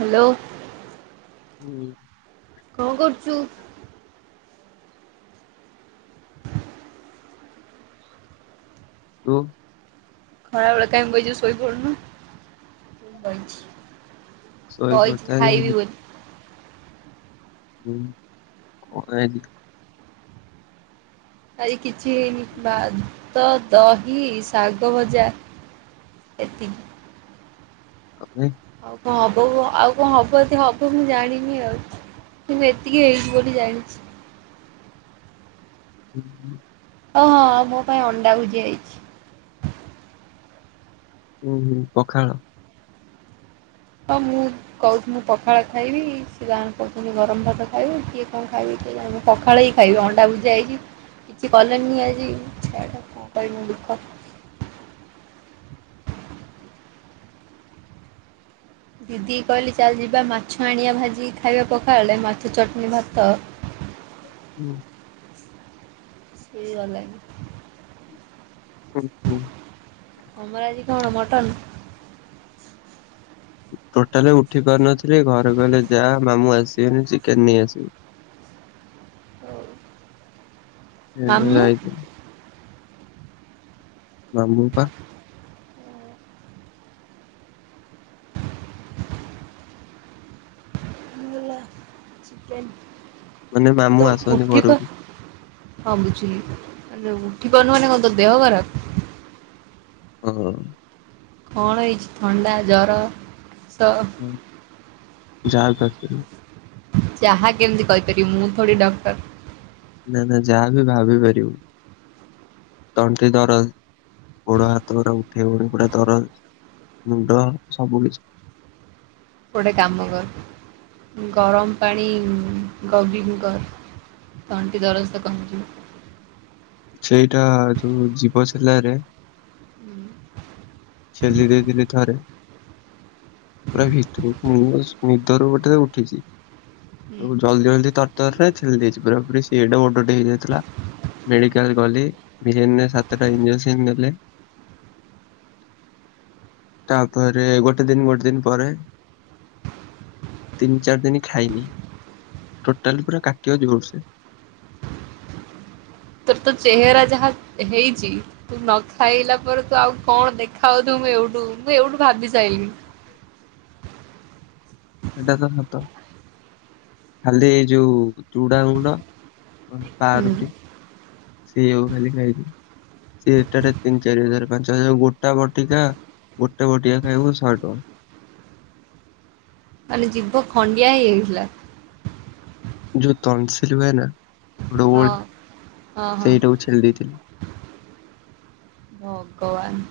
Hello. ହୁଁ। କଁ କରୁଚୁ? ତୁ। ଖରା ବେଳେ କାଇଁ ବଇଚୁ ସୋଇ ପଡୁନୁ। ମୁଁ ବଇଚି ଶୋଇ ବଇଛି ପଡିଥାନ୍ତି ଖାଇବି ବୋଲି। ହୁଁ କଁ ହେଇଛି। ଆଜି କିଛି ହେଇନି ଭାତ, ଦହି, ଶାଗ ଭଜା। ଏତିକି। ଅଉ ନାଇ। ଆଉ କଁ ହବ କଁ ଆଉ କଁ ହବ ଯଦି ହବ ମୁଁ ଜାଣିନି ଆଉ। କିନ୍ତୁ ଏତିକି ହେଇଛିି ବୋଲି ଜାଣିଛି। ହୁଁ। ଓ ହଁ ଆଉ ମୋ ପାଇଁ ଅଣ୍ଡା ଭୁଜିଆ ହେଇଛି। ଉଁ, ହୁଁ ପଖାଳ। ହଁ ମୁଁ କହୁଛିି ମୁଁ ପଖାଳ ଖାଇବି। ସିଏ ତାଙ୍କର କହୁଛନ୍ତି ଗରମ ଭାତ ଖାଇବେ କିଏ କଣ ଖାଇବେ କିଏ ଜାଣେ ମୁଁ ପଖାଳ ହିଁ ଖାଇବି ଅଣ୍ଡା ଭୁଜିଆ ହେଇଛି। କିଛି କଲେନି ଆଜି ଛାଡ କଁ କହିବି ମୋ ଦୁଃଖ। ଦିଦି କି କହିଲି ଚାଲ ଯିବା ମାଛ ଆଣିବା ଭାଜି କି ଖାଇବା ପଖାଳ ରେ ମାଛ ଚଟଣି ଭାତ। ହୁଁ। ହେଇ ଗଲାଣି। ହୁଁ ହୁଁ। ତମର ଆଜି କଣ ମଟନ? ଟୋଟାଲି ଉଠି ପାରୁନଥିଲି ଘରେ କହିଲେ ଯା ମାମୁଁ ଆସିବେନି ଚିକେନ ନେଇ ଆସିବୁ। ହଉ। ଏଣ୍ଡରେ ମାମୁଁ ଯାଇଥିଲି। ମାମୁଁ ପା। ଏ ମାନେ ମାମୁଁ ତ ଆସନ୍ତି ଉଠି ପର ଘରକୁ ହଁ ବୁଝିଲି ଆ ଉଠି ପାରୁନୁ ମାନେ କଣ ତ ଦେହ ଖରାପ। ହଁ। କଣ ହେଇଚି ଥଣ୍ଡା ଜର କାସ ହଁ ଯାହା ବି ଭାବି ପାରିବ। ଯାହା କେମିତି କହିପାରିବି ମୁଁ ଥଡି ଡକ୍ଟର। ନା ନା ଯାହା ବିି ଭାବି ପାରିବ। ତଣ୍ଟି ଦରଜ ଗୋଡ ହାତ ପୁରା ଉଠେଇ ହଉନି ପୁରା ଦରଜ। ମୁଣ୍ଡ ସବୁ କିଛି। ଗୋଟେ କାମ କର ଗରମ ପାଣି ଗଗଲିଙ୍ଗ କର। ତଣ୍ଟି ଦରଜ ତ କମିଯିବ। ସେଇଟା ଯୋଉ ଯିବ ଛେଲାରେ ହୁଁ। ଛେଲି ଦେଇିଥିଲି ଥରେ ପୁରା ଭିତରୁକୁ ମୁ ବାସ ନିଦରୁ ଗୋଟେ ଉଠିଚି। ହୁଁ ଜଲଦି ଜଲଦି ତର ତର ରେ ଛେଲି ଦେଇଚି ପୁରା ପୁରି ସିଏ ଏଡ଼େ ବଡ ଟେ ହେଇଯାଇଥିଲା। ମେଡିକାଲ ଗଲି, ଭେନ୍ ରେ ସାତଟା ଇଞ୍ଜେକ୍ସନ ଦେଲେ। ତାପରେ ଗୋଟେ ଦିନ ଗୋଟେ ଦିନ ପରେ ତିନି ଚାରି ଦିନ ଖାଇନି ଟୋଟାଲି ପୁରା କାଟିବ ଜୋର ସେ। ତୋର ତ ଚେହେରା ଯାହା ହେଇଚି ତୁ ନଖାଇଲା ପରେ ତୁ ଆଉ କଣ ଦେଖାଆଉଥୁବୁ ମୁଁ ଏଇଠୁ ମୁଁ ଏଇଠୁ ଭାବି ସାଇଲିଣି। ସେଇଟା ତ ସତ। ଖାଲି ଏ ଯୋଉ ଚୁଡା ଗୁଣ୍ଡ। ନଲେ ପାଁ ହୁଁ ରୁଟି ସେଇଆ କୁ ଖାଲି ଖାଇଚି। ସେଟାରେ ତିନି ଚାରି ହଜାର ପାଞ୍ଚ ହଜାର ଗୋଟା ବଟିକା ଗୋଟେ ବଟିକା ଖାଇବୁ ସହେ ଟଙ୍କା। ମାନେ ଜୀଭ ଖଣ୍ଡିଆ ହେଇଯାଇଥିଲା। ଯୋଉ ତନସିଲ ହୁଏ ନା ହଁ ଡୱେଟ୍ ହଁ ହଁ। ସେଇଟାକୁ ଛେଲି ଦେଇଥିଲି। ଭଗବାନ।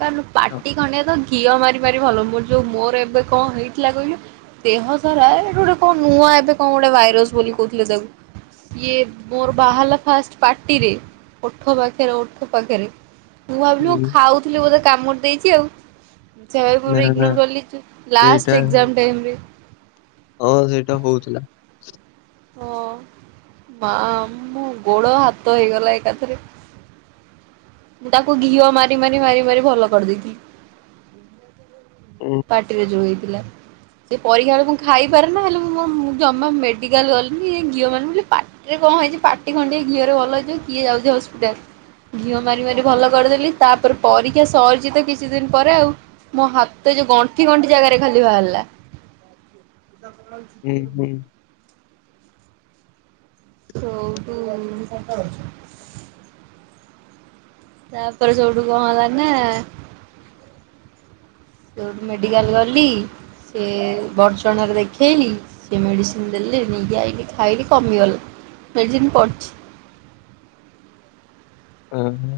କାରଣ ତ- ପାଟି ଖଣ୍ଡିଆ ତ ଘିଅ ମାରି ମାରି ଭଲ ମୋର ଯୋଉ ମୋର ଏବେ କଣ ହେଇଥିଲା କହିଲୁ ଦେହ ସାରା ଏବେ ଗୋଟେ କଣ ନୂଆ ଏବେ କଣ ଗୋଟେ ଭାଇରସ ବୋଲି କହୁଥିଲେ ତାକୁ ସିଏ ମୋର ବାହାରଲା ଫାଷ୍ଟ ପାର୍ଟିରେ ଓଠ ପାଖରେ ଓଠ ପାଖରେ ମୁଁ ଭାବିଲି ମୁ ହୁଁ ଖାଉଥିଲି ବୋଧେ କାମୁଡି ଦେଇଚି ଆଉ। ସେୟା ନା ଭାବି ନା ଇଗନୋର କରିଲିଚି ସେଇଟା ଲାଷ୍ଟ ଏଜ ଟାଇ ରେ। ହଁ ସେଇଟା ହଉଥିଲା। ହଁ ମା ମ ଗୋଡ଼ ହାତ ହେଇଗଲା ଏକାଥରେ। ମୁଁ ତାକୁ ଘିଅ ମାରି ମାରି ମାରି ମାରି ଭଲ କରିଦେଇଥିଲି। ଉଁ ପାଟିରେ ଯୋଉ ହେଇଥିଲା। ସେ ପରୀକ୍ଷା ବେଳେ ମୁଁ ଖାଇପାରେ ନ ହେଲେ ମୁଁ ଜମା ମେଡିକାଲ ଗଲିଣିି ଘିଅ ମାନେ ବୋଲି ପା ଏ କଣ ହେଇଚି ପାଟି ଖଣ୍ଡି ଘିଅରେ ଭଲ ହେଇଯିବ କିଏ ଯାଉଚି ହସ୍ପିଟାଲ ଘିଅ ମାରି ମାରି ଭଲ କରିଦେଲି ତାପରେ ପରୀକ୍ଷା ସରିଚି ତ କିଛି ଦିନ ପରେ ଆଉ ମୋ ହାତ ଏ ଯୋଉ ଗଣ୍ଠି ଗଣ୍ଠି ଜାଗାରେ ଖାଲି ବାହାରିଲା। [inaudible] ହୁଁ ହୁଁ। ସ [unintelligible] ତାପରେ ସେଉଠୁ କଣଲା ନା ସେଉଠୁ ମେଡିକାଲ ଗଲି ସେ ବର୍ଚଣାରେ ଦେଖେଇଲି। ସିଏ ମେଡ଼ିସିନ ଦେଲେ ନେଇକି ଆଇକି ଖାଇକି କମିଗଲା ମେଡ଼ିସିନ ପଡିଛି। ହଁ ହଁ।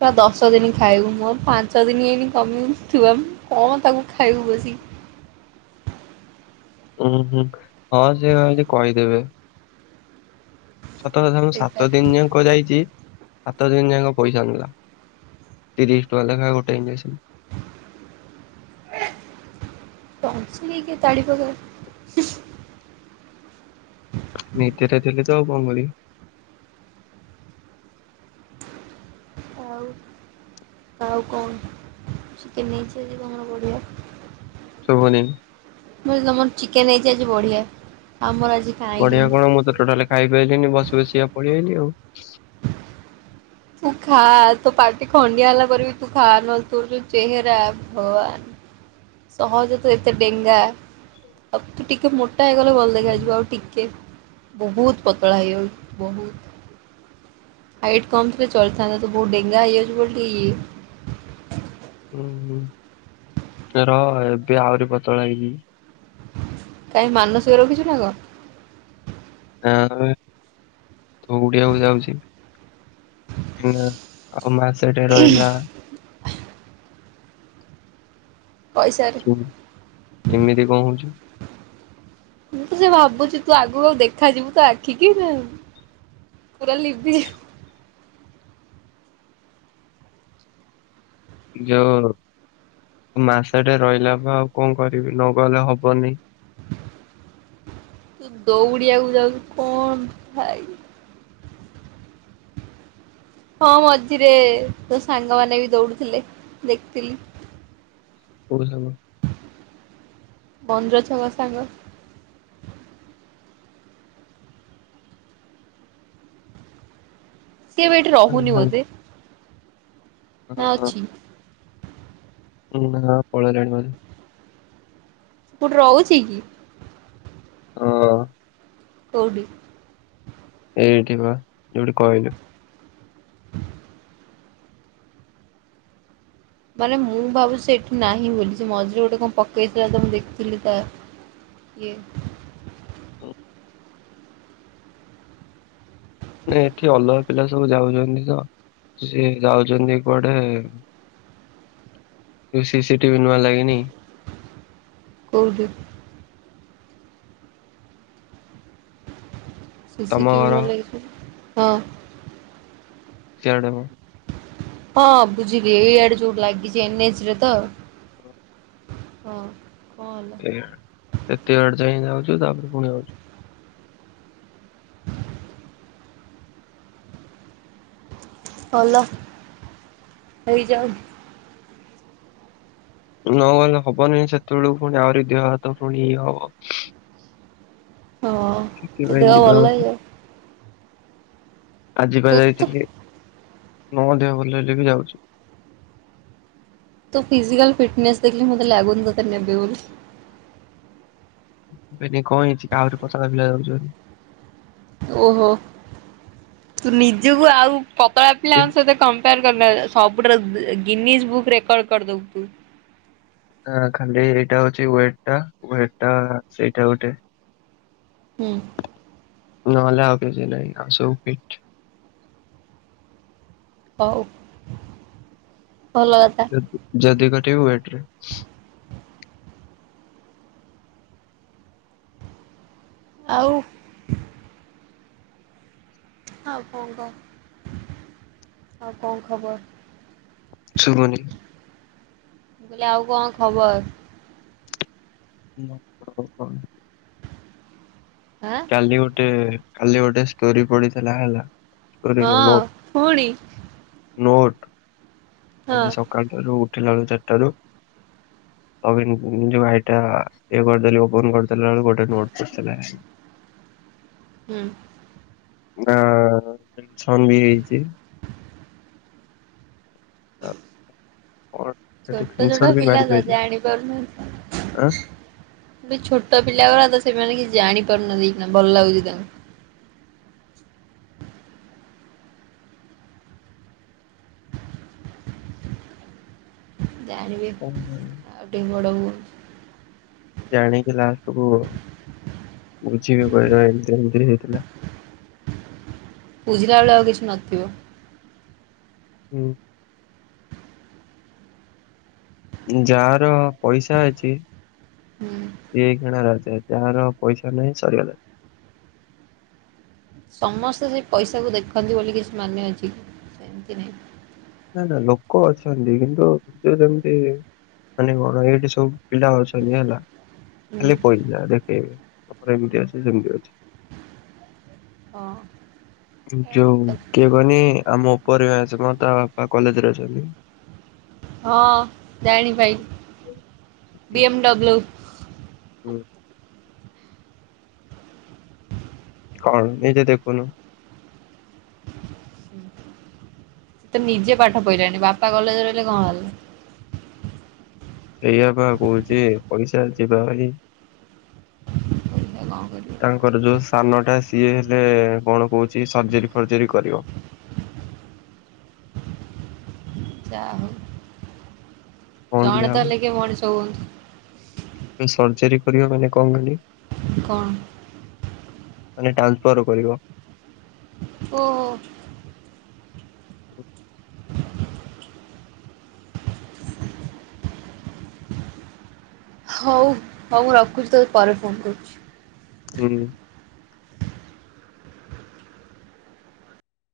ପ ଦଶ ଦିନ ଖାଇବୁ ମୁଁ ପାଞ୍ଚ ଦିନ ଏଇନି କମିବ ଥିବା କଣ ତାକୁ ଖାଇବୁ ବସି। ଉୁଁ ହୁଁ ହଁ ସେ କହେ କହିଦେବେ। ସତ କଥା ବେକାର ସାତ ଦିନ ଯା ଯାଇଛି ସାତ ଦିନ ଯାକ ପଇସା ନେଲା ତିରିଶ ଟଙ୍କା ଲେଖାଏ ଗୋଟେ ଇଞ୍ଜେକ୍ସନ। [unintelligible] ତାଡିପକେଇବ। ନୀତ ରାତିକ ତ ଆଉ କଣ କରିବି ଆଉ ଆଉ କଣ ଚିକେନ୍ ହେଇଛି ଆଜି ତମର ପଢିଆ। ଶୁଭୂନି। ମ ତମର ଚିକେନ ହେଇଛି ଆଜି ବଢିଆ ଆମର ଆଜି ବଢିଆ କାହିଁକେନି କଣ ମୁଁ ତ ଟୋଟାଲି ଖାଇ ପଇଲିିନୀ ବସି ବସିଆ ପଳେଇଲି ଆଉ ତୁ ଖା ତୁ ପାାର୍ଟି ଖଡିଆଲା କରିକ ତୁ ଖା ନ ହେଲେ ତୋର ଜଉ ଚେହରା ଭଗବାନ ସହଜ ତ ଏତେ ଡେଙ୍ଗା ଆବ ତ ଟିକେ ମୋଟ ଟାଗଲେ ଭଲ ଦେଖାଯ ହୁଁ ଆସିବ ଆଉ ଟିକ କେ ବହୁତ ପତଳା ହେଇ ଜାଉ ବହୁତ ହାଇଟ୍ କମ୍। ଚଳିଥାନ୍ତା ତୁ ବହୁତ ଡେଙ୍ଗା ହେଇଯଛି ବ ଉୁଁ ହୁଁ ର ଏବେ ଆହୁରି ପତଳା ହେଇଜିବି। କାହିଁ ମାନସିକ ରଖିଛୁ ନା କଣ। ନା ଦାଉଡିବାକୁ ଯାଉଛି। [unintelligible] ଆଉ ମାସେଟେ ରହିଲା। ପଇସାରେ। ହୁ ଏମିତି କ ହଉଛି। ମୁଁ ତ ସେ ଭାବୁଛି ତୁ ଆଗକୁ ଆଉ ଦେଖାଯିବୁ ତ ଆଖିକି। ପୁରା ଲିିବି ଯୋଉ ମାସଟେ ରହିଲା ବା ଆଉ କଣ କରିବି ନ ଗଲେ ହବନି। ତୁ ଦୌଡିିବାକୁ ଯାଉଛୁ କଣ ଭାଇ। ହଁ ମଝିରେ ତୋ ସାଙ୍ଗମାନେ ବି ଦୌଡୁଥିଲେ ଦେଖିଥିଲି। କୋଉ ସାଙ୍ଗ। ବନ୍ଦର ଛକ ସାଙ୍ଗ। ସିଏ ଏଠି ରହୁନି ସାଙ୍ଗ ବୋଧେ। ନା ଅଛି। ନା ପଳେଇଲାଣି ବଧେ। କୋଉଠି ରହୁଛି କି? ହଁ। କଉଡି? ଏଇଠି ବା ଯୋଉଠି କହିଲୁ। [inaudible] ମାନେ ମୁଁ ଭାବୁଛି ସେ ଏଠି ନାହିଁ ବୋଲି ସେ ମଝିରେ ଗୋଟେ କଣ ପକେଇଥିଲା ତ ମୁଁ ଦେଖିଥିଲି ତା ଇଏ ନାଇଁ ଏଠି ଅଲଆ ପିଲା ସବୁ ଯାଉଛନ୍ତି ତ ସି ଯାଉଛନ୍ତି କୁଆଡେ ସିସିଟିଭି ନୂଆ ଲାଗିନି। କଉଡି? ସିସିି ତମ ଟିଭି ଘର ନୂଆ ଲାଗିଚି ହଁ। ସୀଆଡେ ମ। ହଁ ବୁଝିଲି ଏଇଆଡେ ଯୋଉ ଲାଗିଛି ଏନଏଚରେ ତ। ହଁ କ ଏଲା ଆଡେ ସେତେ ଆଡେ ଯାଇଁ ଯାଉଚୁ ତାପରେ ପୁଣି ଆଉଚୁ। ଭଲ ହେଇଯାଉ। ନ ଗଲେ ହବନି ସେତେବେଳୁ ଫୁଣି ଆହୁରି ଦେହ ହାତ ଫୁଣି ଇଏ ହବ। ହଁ ତ ସେଥିପାଇଁ ଦେହ ଯିବା ଭଲ କଥା। ହେଇଯାଉ। ଆଜିିପା ତୁ ତୁ ଯାଇଥିଲି ନଅ ଦେହ ଭଲ ହେଲେ ବି ଯାଉଚି। ତୋ ଫିଜିକଲ ଫିଟନେସ ଦେଖିଲେ ମତେ ଲାଗୁନି ତତେ ନେବେ ବୋଲି। ନେବେନି କଣ ହେଇଛି ଆହୁରି ପତଳା ପିଲା ଯାଉଚନ୍ତି। ଓହୋ ତୁ ନିଜକୁ ଆଉ ପତଳା କି ପିଲାଙ୍କ ସହିତ କମ୍ପାୟାର [unintelligible] ସବୁଠାରୁ ଗିନିଜ୍ ବୁକ ରେକର୍ଡ କରିଦବୁ ତୁ। ହ ଖାଲି ଏଇଟା ହଉଛି ୱେଟ ଟା ୱେଟ ଟା ସେଇଟା ଗୋଟେ ହୁଁ। ନଏଲେ ଆଉ କିଛି ନାଇଁ ଆଉ ସବୁ ପିଟ। ହଉ ଭଲ କଥା। ଯଦି କାଟିବୁ ୱେଟ ରେ। ଆଉ ଆଉ କଣ କ ଆଉ କଣ ଖବର? ଶୁଭୁନି। ମୁ କଇଲୀ ଆଉ କଣ ଖବର? ମତେ ଆଉ କହନି। ହା। କାଲି ଗୋଟେ କାଲି ଗୋଟେ ଷ୍ଟୋରି ପଡିଥିଲା ହେଲା। କରିନୁ ହଁ ନୋଟ୍ ପୁଣି ନୋଟ୍ ହଁ ଆଜି ସ ଠାରୁ ଉଠିଲା ଆଳୁ ଚାରିଟାରୁ କ ପାଇଁ ନିଜ ଭାଇଟା ଇଏ କରିଦେଲି ଓପନ କରିଦେଲା ବେଳ କୁ ଗୋଟେ ନୋଟ ପଡଥିଲା। ହୁଁ। ନା ଛନ୍ଦି ହେଇଛି। [inaudible] କଣ? ସେଠୁ ଛୋଟ ଛୋଟ ସ୍କ୍ରିନସଟ ବି ମାରି ପିିଲା ତ ପାଇଲି ଜାଣି ଆଁ ପାରୁନାହାଁନ୍ତି। ଏବେ ଛୋଟ ପିଲା ଗୁରା ତ ସେମାନେ କିଛି ଜାଣିପାରୁନାହାନ୍ତି ଏହି ଖୀନା ଭଲ ଲାଗୁଛି ତାଙ୍କୁ। ଜାଣିବେ କଣ ଆଉ ଟିକେ ବଡ଼ ହୁଅନ୍ତୁ। ଜାଣିକି ଲାଷ୍ଟ କୁ ବୁଝିବେ କହିବା ଏମତି ଏମିତି ହେଇଥିଲା। ବୁଝିଲାଳୁ ଆଉ କିଛି ନଥିବ। ହୁଁ। ଯାହାର ପଇସା ଅଛି ହୁଁ। ସିଏ କିଣା ରାଜା ଯାହାର ପଇସା ନାହିଁ ସରିଗଲା। ସମସ୍ତେ ସେ ପଇସାକୁ ଦେଖନ୍ତି ବୋଲି କିଛି ମାନେ ଅଛି ସେମିତି ନାହିଁ। ନା ନା ଲୋକ ଅଛନ୍ତି କିନ୍ତୁ ସେ ଯେମିତି ମାନେ କଣ ଏଇଠି ସବୁ ପିଲା ଅଛନ୍ତି ହେଲା। ହୁଁ ଖାଲି ପଇସା ଦେଖେଇବେ ଆମର ଏମିତି ଅଛି ସେମିତି ହଁ ଅଛି। ଏଇଟା ଠିକ୍ ଯଉ କଥା କିଏ କନି ଆମ ଓପର ବ୍ୟାଚ୍ ତା ବାପା କଲେଜ ରେ ଅଛନ୍ତି। ହଁ ଜାଣି ପାଇଲି ବି ହୁଁ ଏମ୍ ଡବୁଲୁ। ହୁଁ। କଣ ନିଜେ ଦେଖୁନୁ। ତ ନିଜେ ପାଠ ପଢିଲାଣି ବାପା କଲେଜ ରହିଲେ କଣ ହେଲା। ସେଇଆ ବା କହୁଛି ପଇସା ଯିବା ହାରି ଏ କଁ କରିବ? ତାଙ୍କର ଯୋଉ ସାନ ଟା ସିଏ ହେଲେ କଣ କହୁଛି ସର୍ଜରି ଫର୍ଜରି କରିବ। ଯାଆ ହୋଉ କଣ ଜଣେ ତ ଦିଆହବ ହେଲେ କିଏ ମଣିଷ ହୁଅନ୍ତୁ। ଏ ସର୍ଜରୀ କରିବା ମାନେ କଣ କରିବ? କଣ ମାନେ ଟ୍ରାନ୍ସଫର କରିବ। ଓ। ହଉ ହଉ ମୁଁ ରଖୁଛି ତୋତେ ପରେ ଫୋନ୍ କରୁଚି। ଯିବି।